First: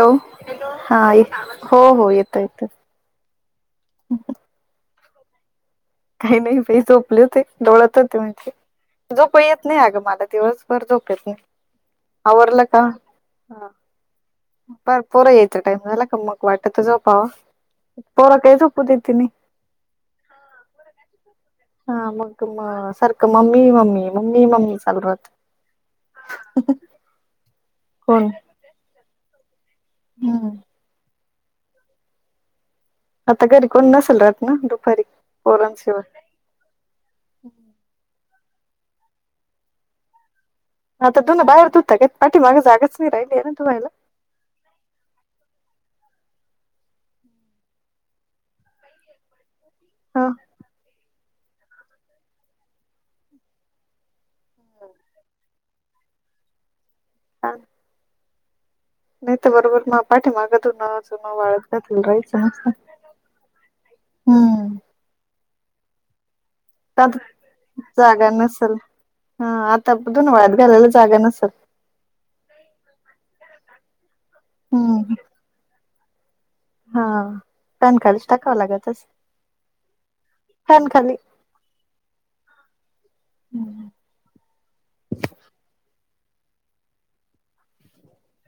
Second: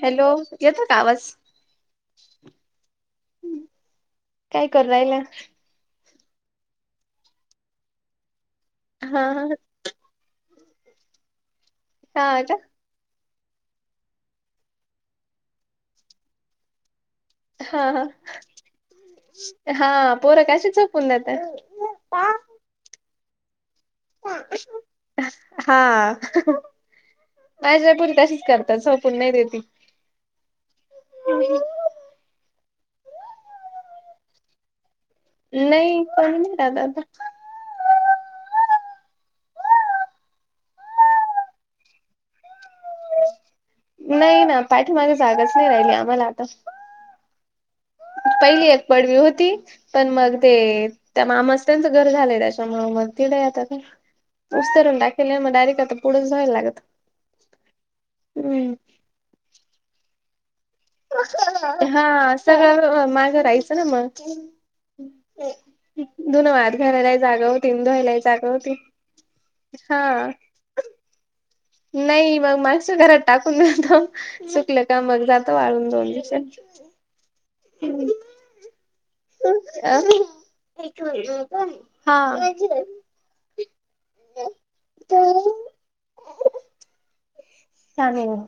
हो हॅलो येतो का हा आवाज हो हो येतो येतो काय करुन राहिल्या काही नाही बाई झोपले होते लोळत होते म्हणजे हा झोप येत नाही अगं मला दिवसभर झोपेल नाहीये आवरलं का हा पार पोरं यायचा टाइम झाला का मग वाटतं झोपावा हा हा पोरं काही झोपू देते नाही हा पोर कशाच झोपून देतात हा मग सारखं मम्मी मम्मी मम्मी मम्मी चालू हा राहतं माझ्या पोरी तशीच करता झोपून नाही देेती हम्म [inaudible] [unintelligible] आता घरी कोणी नसल राहत ना दुपारी नही पोरांशिवाय कोणी नही राहत आता हा तर धुन बाहेर धुता का पाठीमाग जागाच नाही राहिलीये ना धुवायला नाही ना पाठीमागे जागाच नाही राहिली आम्हाला आता पहिली एक पडवी होती पण हा मग ते त्या मामाच त्यांचं घर झालंय त्याच्यामुळ मग तिढयं आता काय उस्तरुन दाखवल्यावर म डायरेक्ट आता पुढच व्हायला लागत. हा [inaudible] हमम. नाही तर बरोबर मग पाठीमाघ धुणार हा सगळा माझ राहायचं ना मग. हम्म धुन वाळत [unintelligible] जाऊदे जागा होती धुवायला जागा होती नसेल हा आता धुन हा वाळत घालायला जागा नसेल. नाही मग मागच्या घरात टाकून जातो सुकल का हम्म मग जातं वाळून दोन दिवसात. हा फॅनखालीच टाकावं लागत असेल. हा. [unintelligible] चालेल [unintelligible]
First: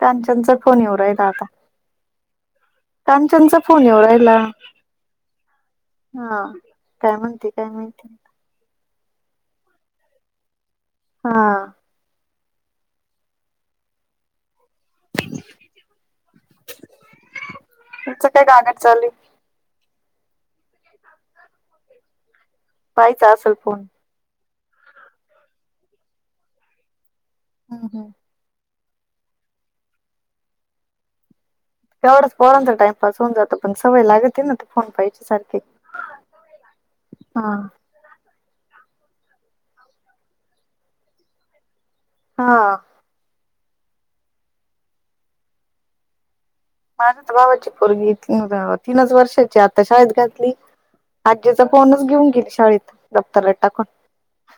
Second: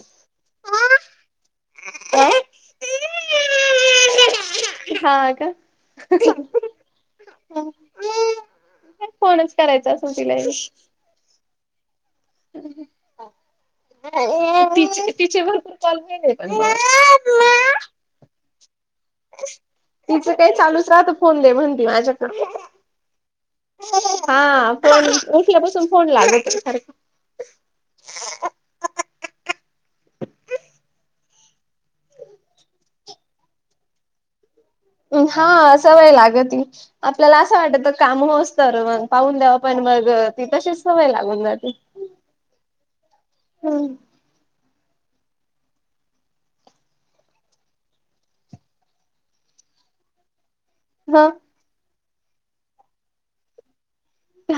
कांचनचा फोन येऊ राहिला आता [unintelligible] कांचनचा फोन येऊन राहिला. हा का? हा काय म्हणते काय माहिती. काय फोनच करायचां असं तिला या वेळेस हा. [unintelligible] तिची तिचे भरपूर कॉल राहिलेत पण तुमचं काय गागड चालू तिचं काय चालूच राहत फोन दे म्हणून माझ्याकड ताईचा असल फोन. हा फोन उठल्यापासून फोन लागतय सारखा हा हा. [inaudible] [unintelligible] तेवढाच पोरांचा टाइमपास होऊन जातो पण सवय लागते ना ते. फोन पाहिजे सारखे हा सवय लागते आपल्याला हा असं वाटत काम होईस तोवर मंग पाहून द्यावा पण मग ती तशीच सवय लागून जाते. हा. हम [inaudible] माझ्याच भावाची पोरगी ती गावात तीनच वर्षाचीये आता शाळेत घातली ह आज तर फोनच घेऊन गेली शाळेत दप्तरात टाकून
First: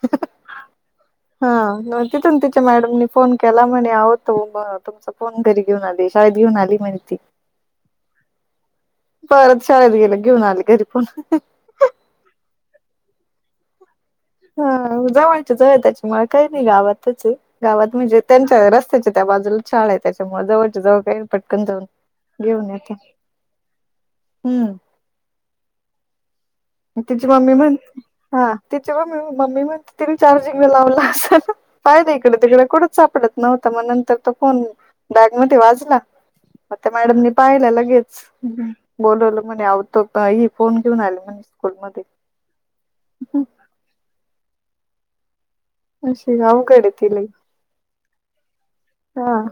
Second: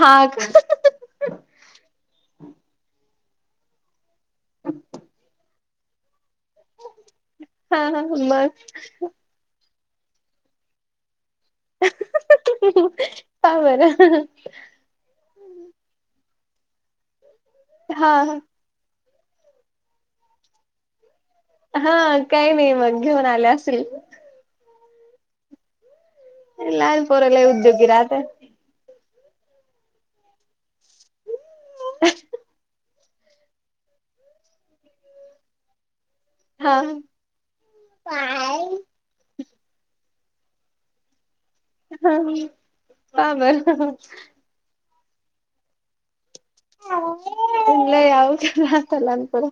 हा. हा न तिथून तिच्या मॅडमनी फोन केला म्हणे आहो तो म तुमचा फोन घरी घेऊन आली शाळेत घेऊन आली म्हणे ती. हा हा मग. परत शाळेत गेली घेऊन आले घरी फोन का बरं? हा जवळच्या जवळ त्याच्यामुळ काही नाही गावातचये. गावात हा म्हणजे त्यांच्या रस्त्याच्या त्या बाजूला शाळा आहे त्याच्यामुळे जवळच्या जवळ काही पटकन जाऊन हा काही घेऊन नाही येते मग घेऊन आल्या असेल. हम्म. लहान तिची पोरं लय मम्मी म्हण उद्योगी राहतात हा तिची म् मम्मी म्हणते तिने चार्जिंगला लावला असल. पहिलं इकड तिकडं कुठंच सापडत नव्हतं म नंतर तो फोन बॅग मध्ये वाजला. म हा त्या मॅडमनी पाहिला लगेच. बोलवलं म्हणे अव तो ताई फोन घेऊन आल्या म्ह हा बर. अशी अवघडे ती लै लय अवघड राहतात लहान हा. पोरं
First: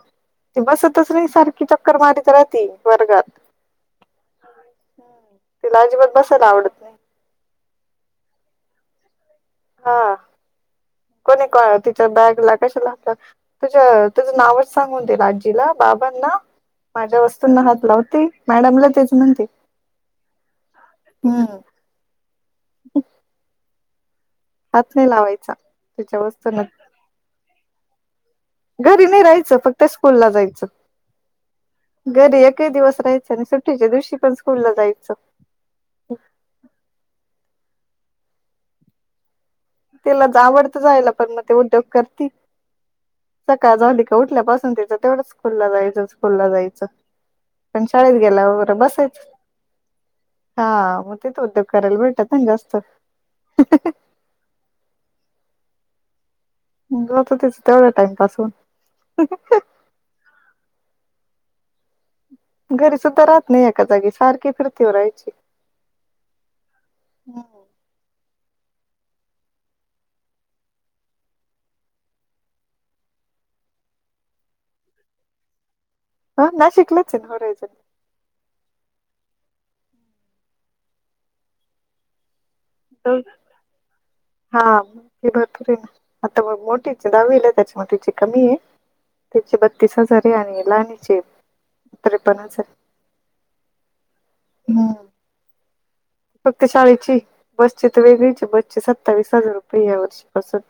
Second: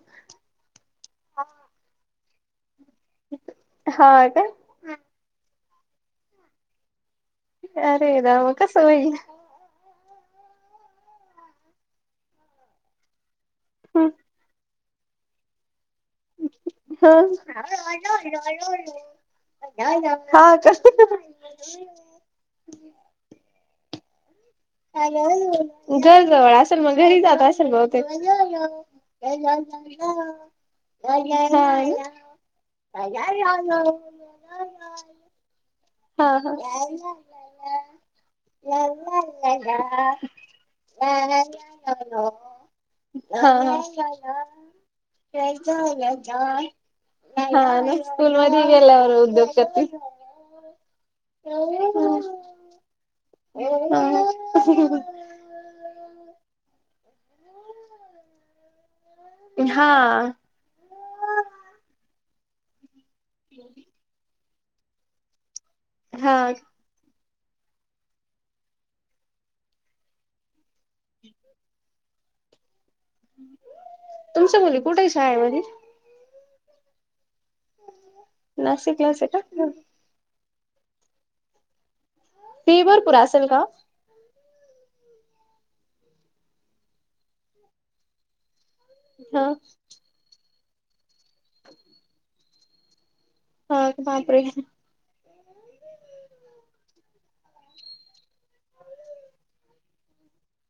ती बसतच नाही सारखी चक्कर मारीत राहते वर्गात. हा का. तिला अजिबात बसायला आवडत नाही अरे राव कसं होईल. हा कोणी तिच्या बॅगला कशाला तुझ हा तुझं नावच सांगून देईल आजीला बाबांना. हा माझ्या वस्तूंना हात लावते मॅडमलाच तेच म्हणते. हा का. हम्म हात नाही लावायचा तिच्या घरजवळ वस्तूंना असेल मंग घरी जात असेल भवतेक. घरी नाही राहायचं फक्त स्कूल ला जायचं. हा घरी एकही दिवस राहायचं नाही सुट्टीच्या दिवशी पण स्कूल ला जायचं. हा हा. [inaudible] तिला हा आवडतं जायला पण मग ते उद्योग हा. करती. हा सकाळ झाली का ना उठल्यापासून तिचं तेवढंच स्कूल स्कूलला जायचं स्कूलला मध्ये जायचं. गेल्यावर पण शाळेत गेल्यावर उद्योग बसायच करती. हा म तेेच उद्योग करायला भेटत ना जास्त. ह. जात तेच तेवढं टाइमपास होऊन. हां. घरी सुद्धा राहत नाही एका जागी सारखी फिरतीवर राहायची. हा. तुमच्या मुली कुठंय शाळेमध्ये. हा नाशिकलाच ये होरायझन. नाशिकलाचये का? ती भरपूर असेल का? हा ती भरपूरयेना. आता मग मोठीचे दहावीला त्याच्यामुळे तिची कमी ये. हा तीचे बत्तीस हजार आहे आणि लाणीचे त्रेपन्न हजार आहे. हा बापरे. हम्म. फक्त शाळेची बसची त वेगळीचे बसची सत्तावीस हजार रुपये या वर्षीपासून.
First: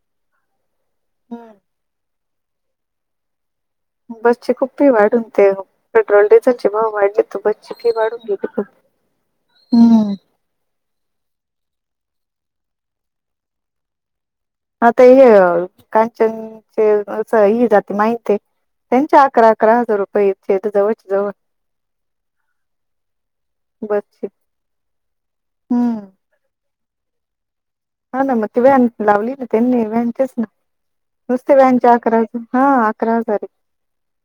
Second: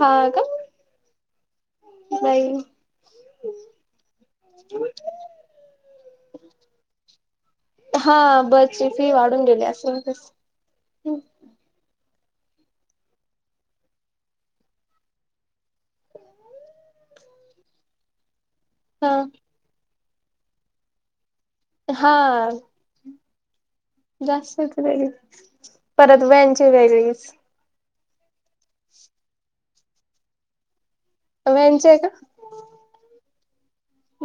हा का हम्म. नाही. बसची खूप फी वाढून येते हो. पेट्रोल डिझेल चे भाव वाढले तू बसची फी हा वाढून घ बसची फी वाढून गेली असं अन् तसं. आता हे कांचनचे अस ह जाते माहिती हा त्यांच्या अकरा अकरा हजार रुपये येते इथं जवळच्या जवळ. हा. बसची. जास्तच वेगळी हम्म. परत व्हेनचे वेगळीच. हा ना मग ते व्हॅन लावली ना त्यांनी व्हॅनचेच ना नुसते व्हॅनची व्हॅनच्या आहे का आकार हा अकरा हजार आहे.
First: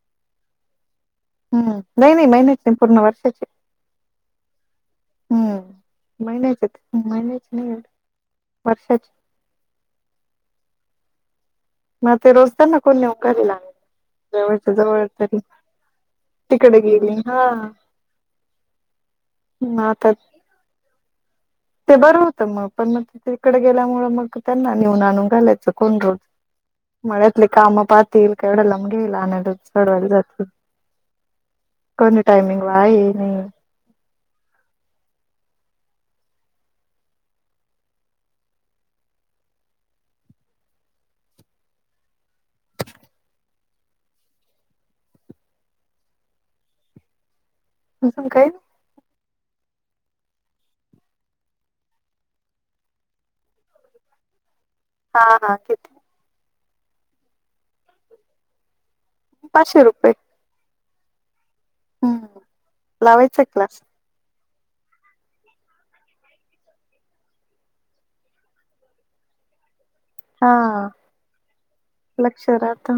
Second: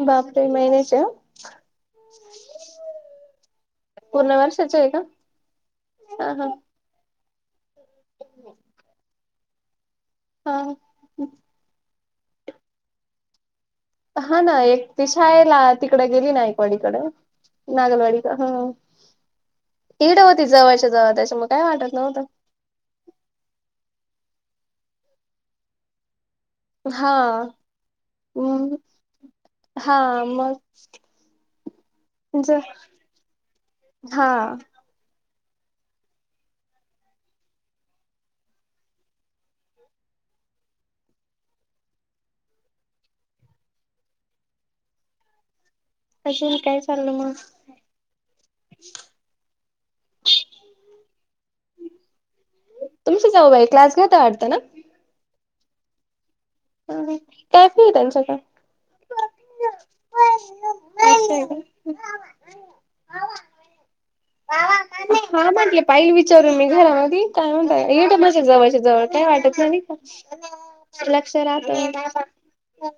बापरे महिन्याची हम्म नाही, नाही महिन्याची नाही पूर्ण वर्षाची पूर्ण वर्षाची आहे का? हा, हा. महिन्याची नाही आहे. वर्षाची. हा, हा. मग रोजत्याना कोण नेऊ करिला हा ना एक ती शाळेला तिकडं गेली नाईकवाडी तिकडे कडं गेली हा नागलवाडी ह. नात इड होती जवळच्या जवळ त्याच्यामुळ ते बरं होतं मग पण मग तिकडे गेल्यामुळ मग त्यांना नेऊन आणून घालायचं कोण रोज हा मळ्यातले काम पाहतील केवढ्या हम् लांब घ्यालला हा सोडवायला जातील. मग कोणी ज टायमिंग वा आहे नाही हा.. अजून काय चाललं मग? अजून काय? [inaudible] तुमची जाऊबाई क्लास घेता वाटतना? हा हा तेच कॅप आहे त्यांच्याकड. पाचशे रुपये. अ [unintelligible] हम्म लावायचा का क्लास? वा वा काय हा म्हटले पाहिल विचारून मी घरामध्ये काय म्हणता ये माझ्या जवळच्या जवळ काय वाटत नाही का. हा [unintelligible] लक्ष राहतं लक्ष राहत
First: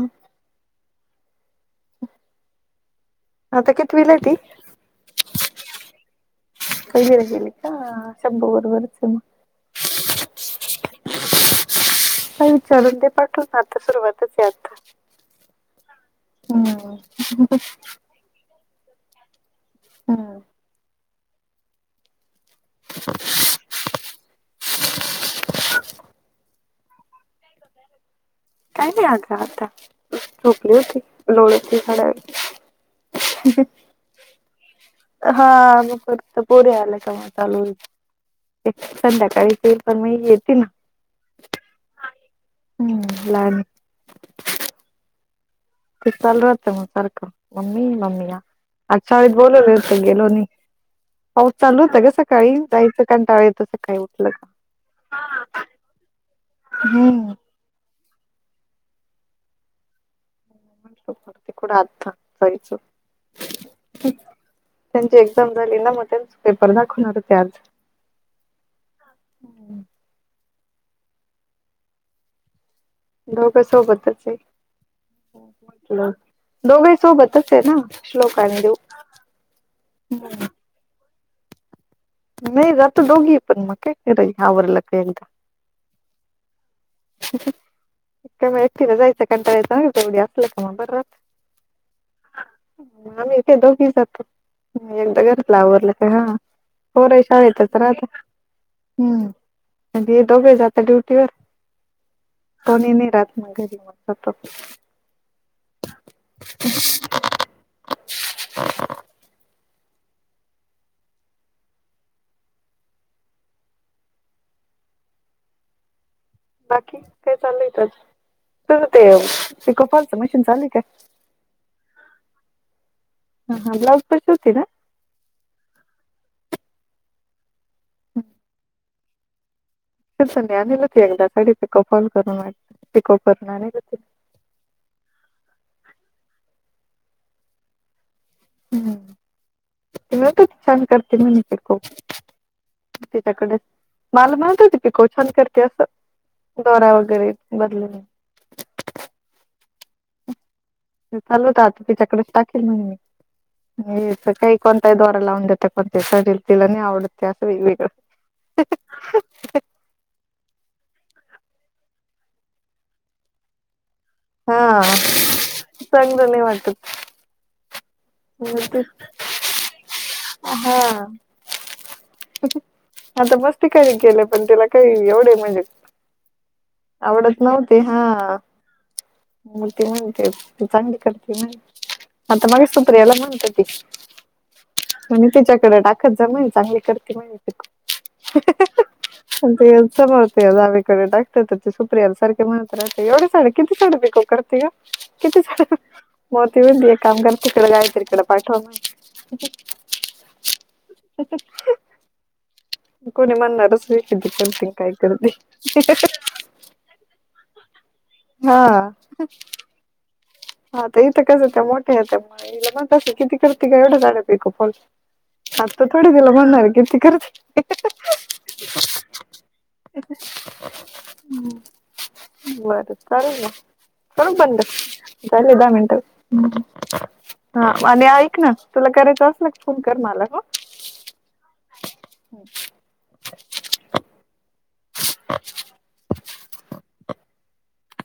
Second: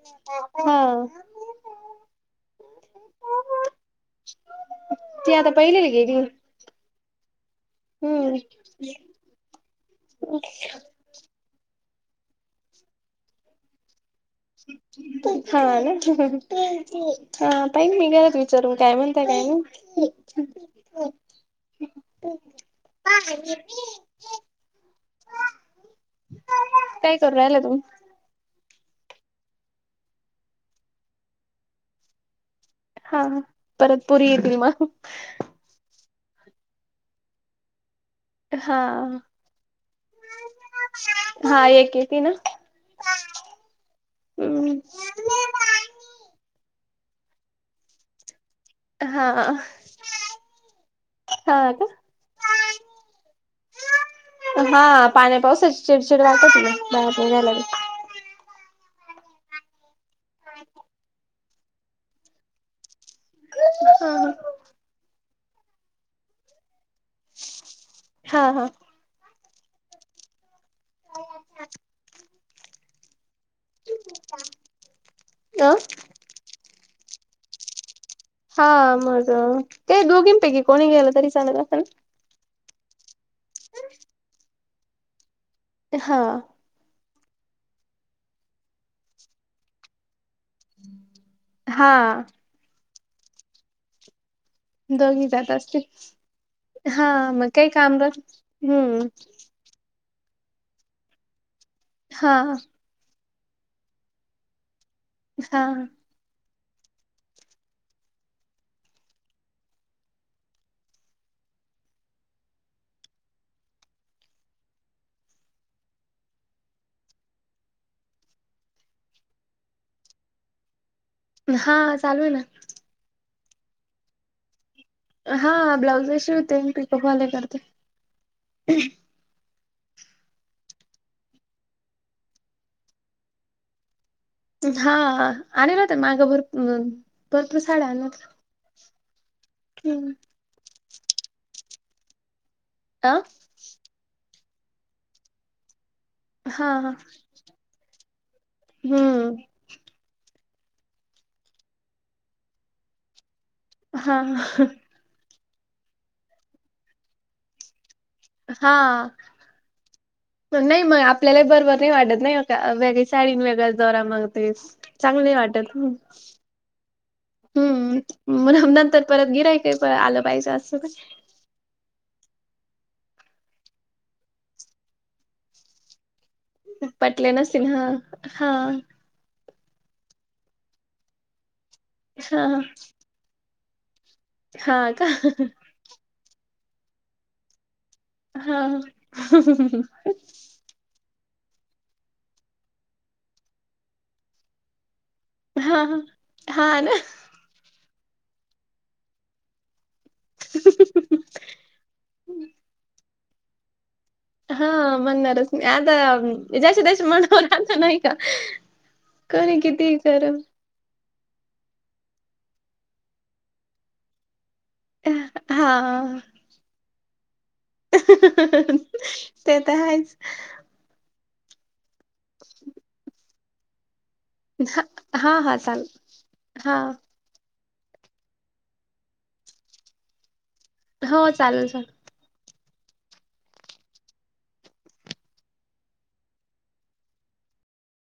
हा आता कितवीला आहे ती? ती आता पहिलीला गेली. पहिलीला गेली का? हम्म शम्भू बरोबरचय. [inaudible] पाय विचारून दे पाठवुन आता सुरवात हा ना हम्म हा पहिन मी घरात काय म्हणताय काय नाही. हम्म पाणी पिते पा काय करू राहिल्या तुम्ही? काय नाही आता, आता. झोपली वो ती लोळली होती थोडा वेळ. हा परत पोरी येतील मग. हा मग परत त्या पोरी आल्या कि चालू होईल. हा संध्याकाळी तं येईल पण मग हे येेतीन हा एक येती ना हम्म लहान हम्म चालू राहतं मं सारखं मम्मी, मम्मी या आज हा शाळेत बोलवले होतं गेलो नाही. पाऊस हा चालू का होता गं सकाळी जायचा कंटाळा येतो सकाळी उठलं का. हा पाण्या पावसाची चिडचिड राहतेच ना बाहेर हम्म निघायला बी. कुढं आता जायचं. हा त्यांची एक्झाम झाली ना मग त्यांच पेपर दाखवणार होते आज. हा हा. [unintelligible] दोघं सोबतचये, अ दोघही सोबतचये ना. श्लोक आणि हा देऊ मग ते दोघींपैकी कोणी गेलं तरी चालत असल ना? नाही जातो दोघी पण मग काय करायच आवरलं का एकदा. हा. का मं एकटीला जायचा कंटाळा येतो काय उद्या. मं बरं राहतं, हा आम्ही इथे दोघी जातो. एकदा दोघी जात घरातलं असतील आवरलं का हा पोरंही हां, मग काही शाळेतच काम राहता राह हं. हम्म अन हे दोघेई जाता ड्युटीवर. हा. कोणी नाय राहत मग घरी तसच हा. [inaudible] बाकी काय चाललंय? तुझं ते पिको फॉलचं मशीन चालूये काय? हा चालूये ना. हा ब्लॉऊज पण शिवते का? हा ब्लाउज हि शिवते अन पिको फॉलही करते. अनिलत एकदा पिको फॉल करून वाटत पिको करणारे. हा आणेल होत्या मागं भरपुर भरपूर साड्या आणल्या होत्या. हम्म हं. म्हणत होती छान करते म्हणे पिको. अ? तिच्याकडे माल म्हणत ती पिको छान करते असं. हा दोरा हा वगैरे बदलून हम्म. चाललं होत आता तिच्याकडेच टाकेल म्हण मी हे हित हां, काय कोण दोरा लावून देतय कोणत्याही साडीला तिला नाय आवडत ते असं वेगळं वेगळं. हा. नाई मग आपल्यालाही बरबर नाय वाटत नाही का वेगळी साडी वेगळाच दोरा मग तेच, हा चांगली नाय वाटत. चांगलं नाही वाटत हम्म मग म्हणून ते नंतर परत गिऱ्हाईक हि परत आलं पाहिजे असं. हा. [inaudible] आता मस्त काही केलं पण त्याला काही एवढे म्हणजे पटले आवडत नसतील. नव्हते हां. हा. हां, मोठी म्हणते चांगली करते म्हणे आता हां, मगाशी सुप्रियाला म्हणत होती. हां का? म्हणी तिच्याकड टाकत जा म्हणी चांगली करती म्हणी पिको. हा देत जा त्या जावे कड टाकते त ती सुप्रियाला सारखी म्हणत राहते एवढ्या साड्या किती साड्या पिको करती ग. किती साड्या हा म ती हा म्हणती ना एक काम करा गायत्रीकड पाठव माय. कोणी म्हणणारच नाय. हा म्हणणारच नाय आता ज्याच्या त्याच्या मनावर राहत नाय का? कोणी किती ही करो हा आता इथं कसं त्या मोठ्या हाय त्यामुळं मग हिला म्हणत असतील किती करती ग एवढ्या साड्या पिको फॉल. [unintelligible] आता थोडी हा. तिला म्हणणार आहे, किती करते ते तर हायच. [unintelligible] हम्म. बर करेल ना. करू का बंद? हा झाले हा दहा चालेल मिनिटं. हम्म. हा हा. आणि ऐक ना तुला करायचं असल का फोन कर मला हं. हं. चालेल चालेल. हो. [unintelligible]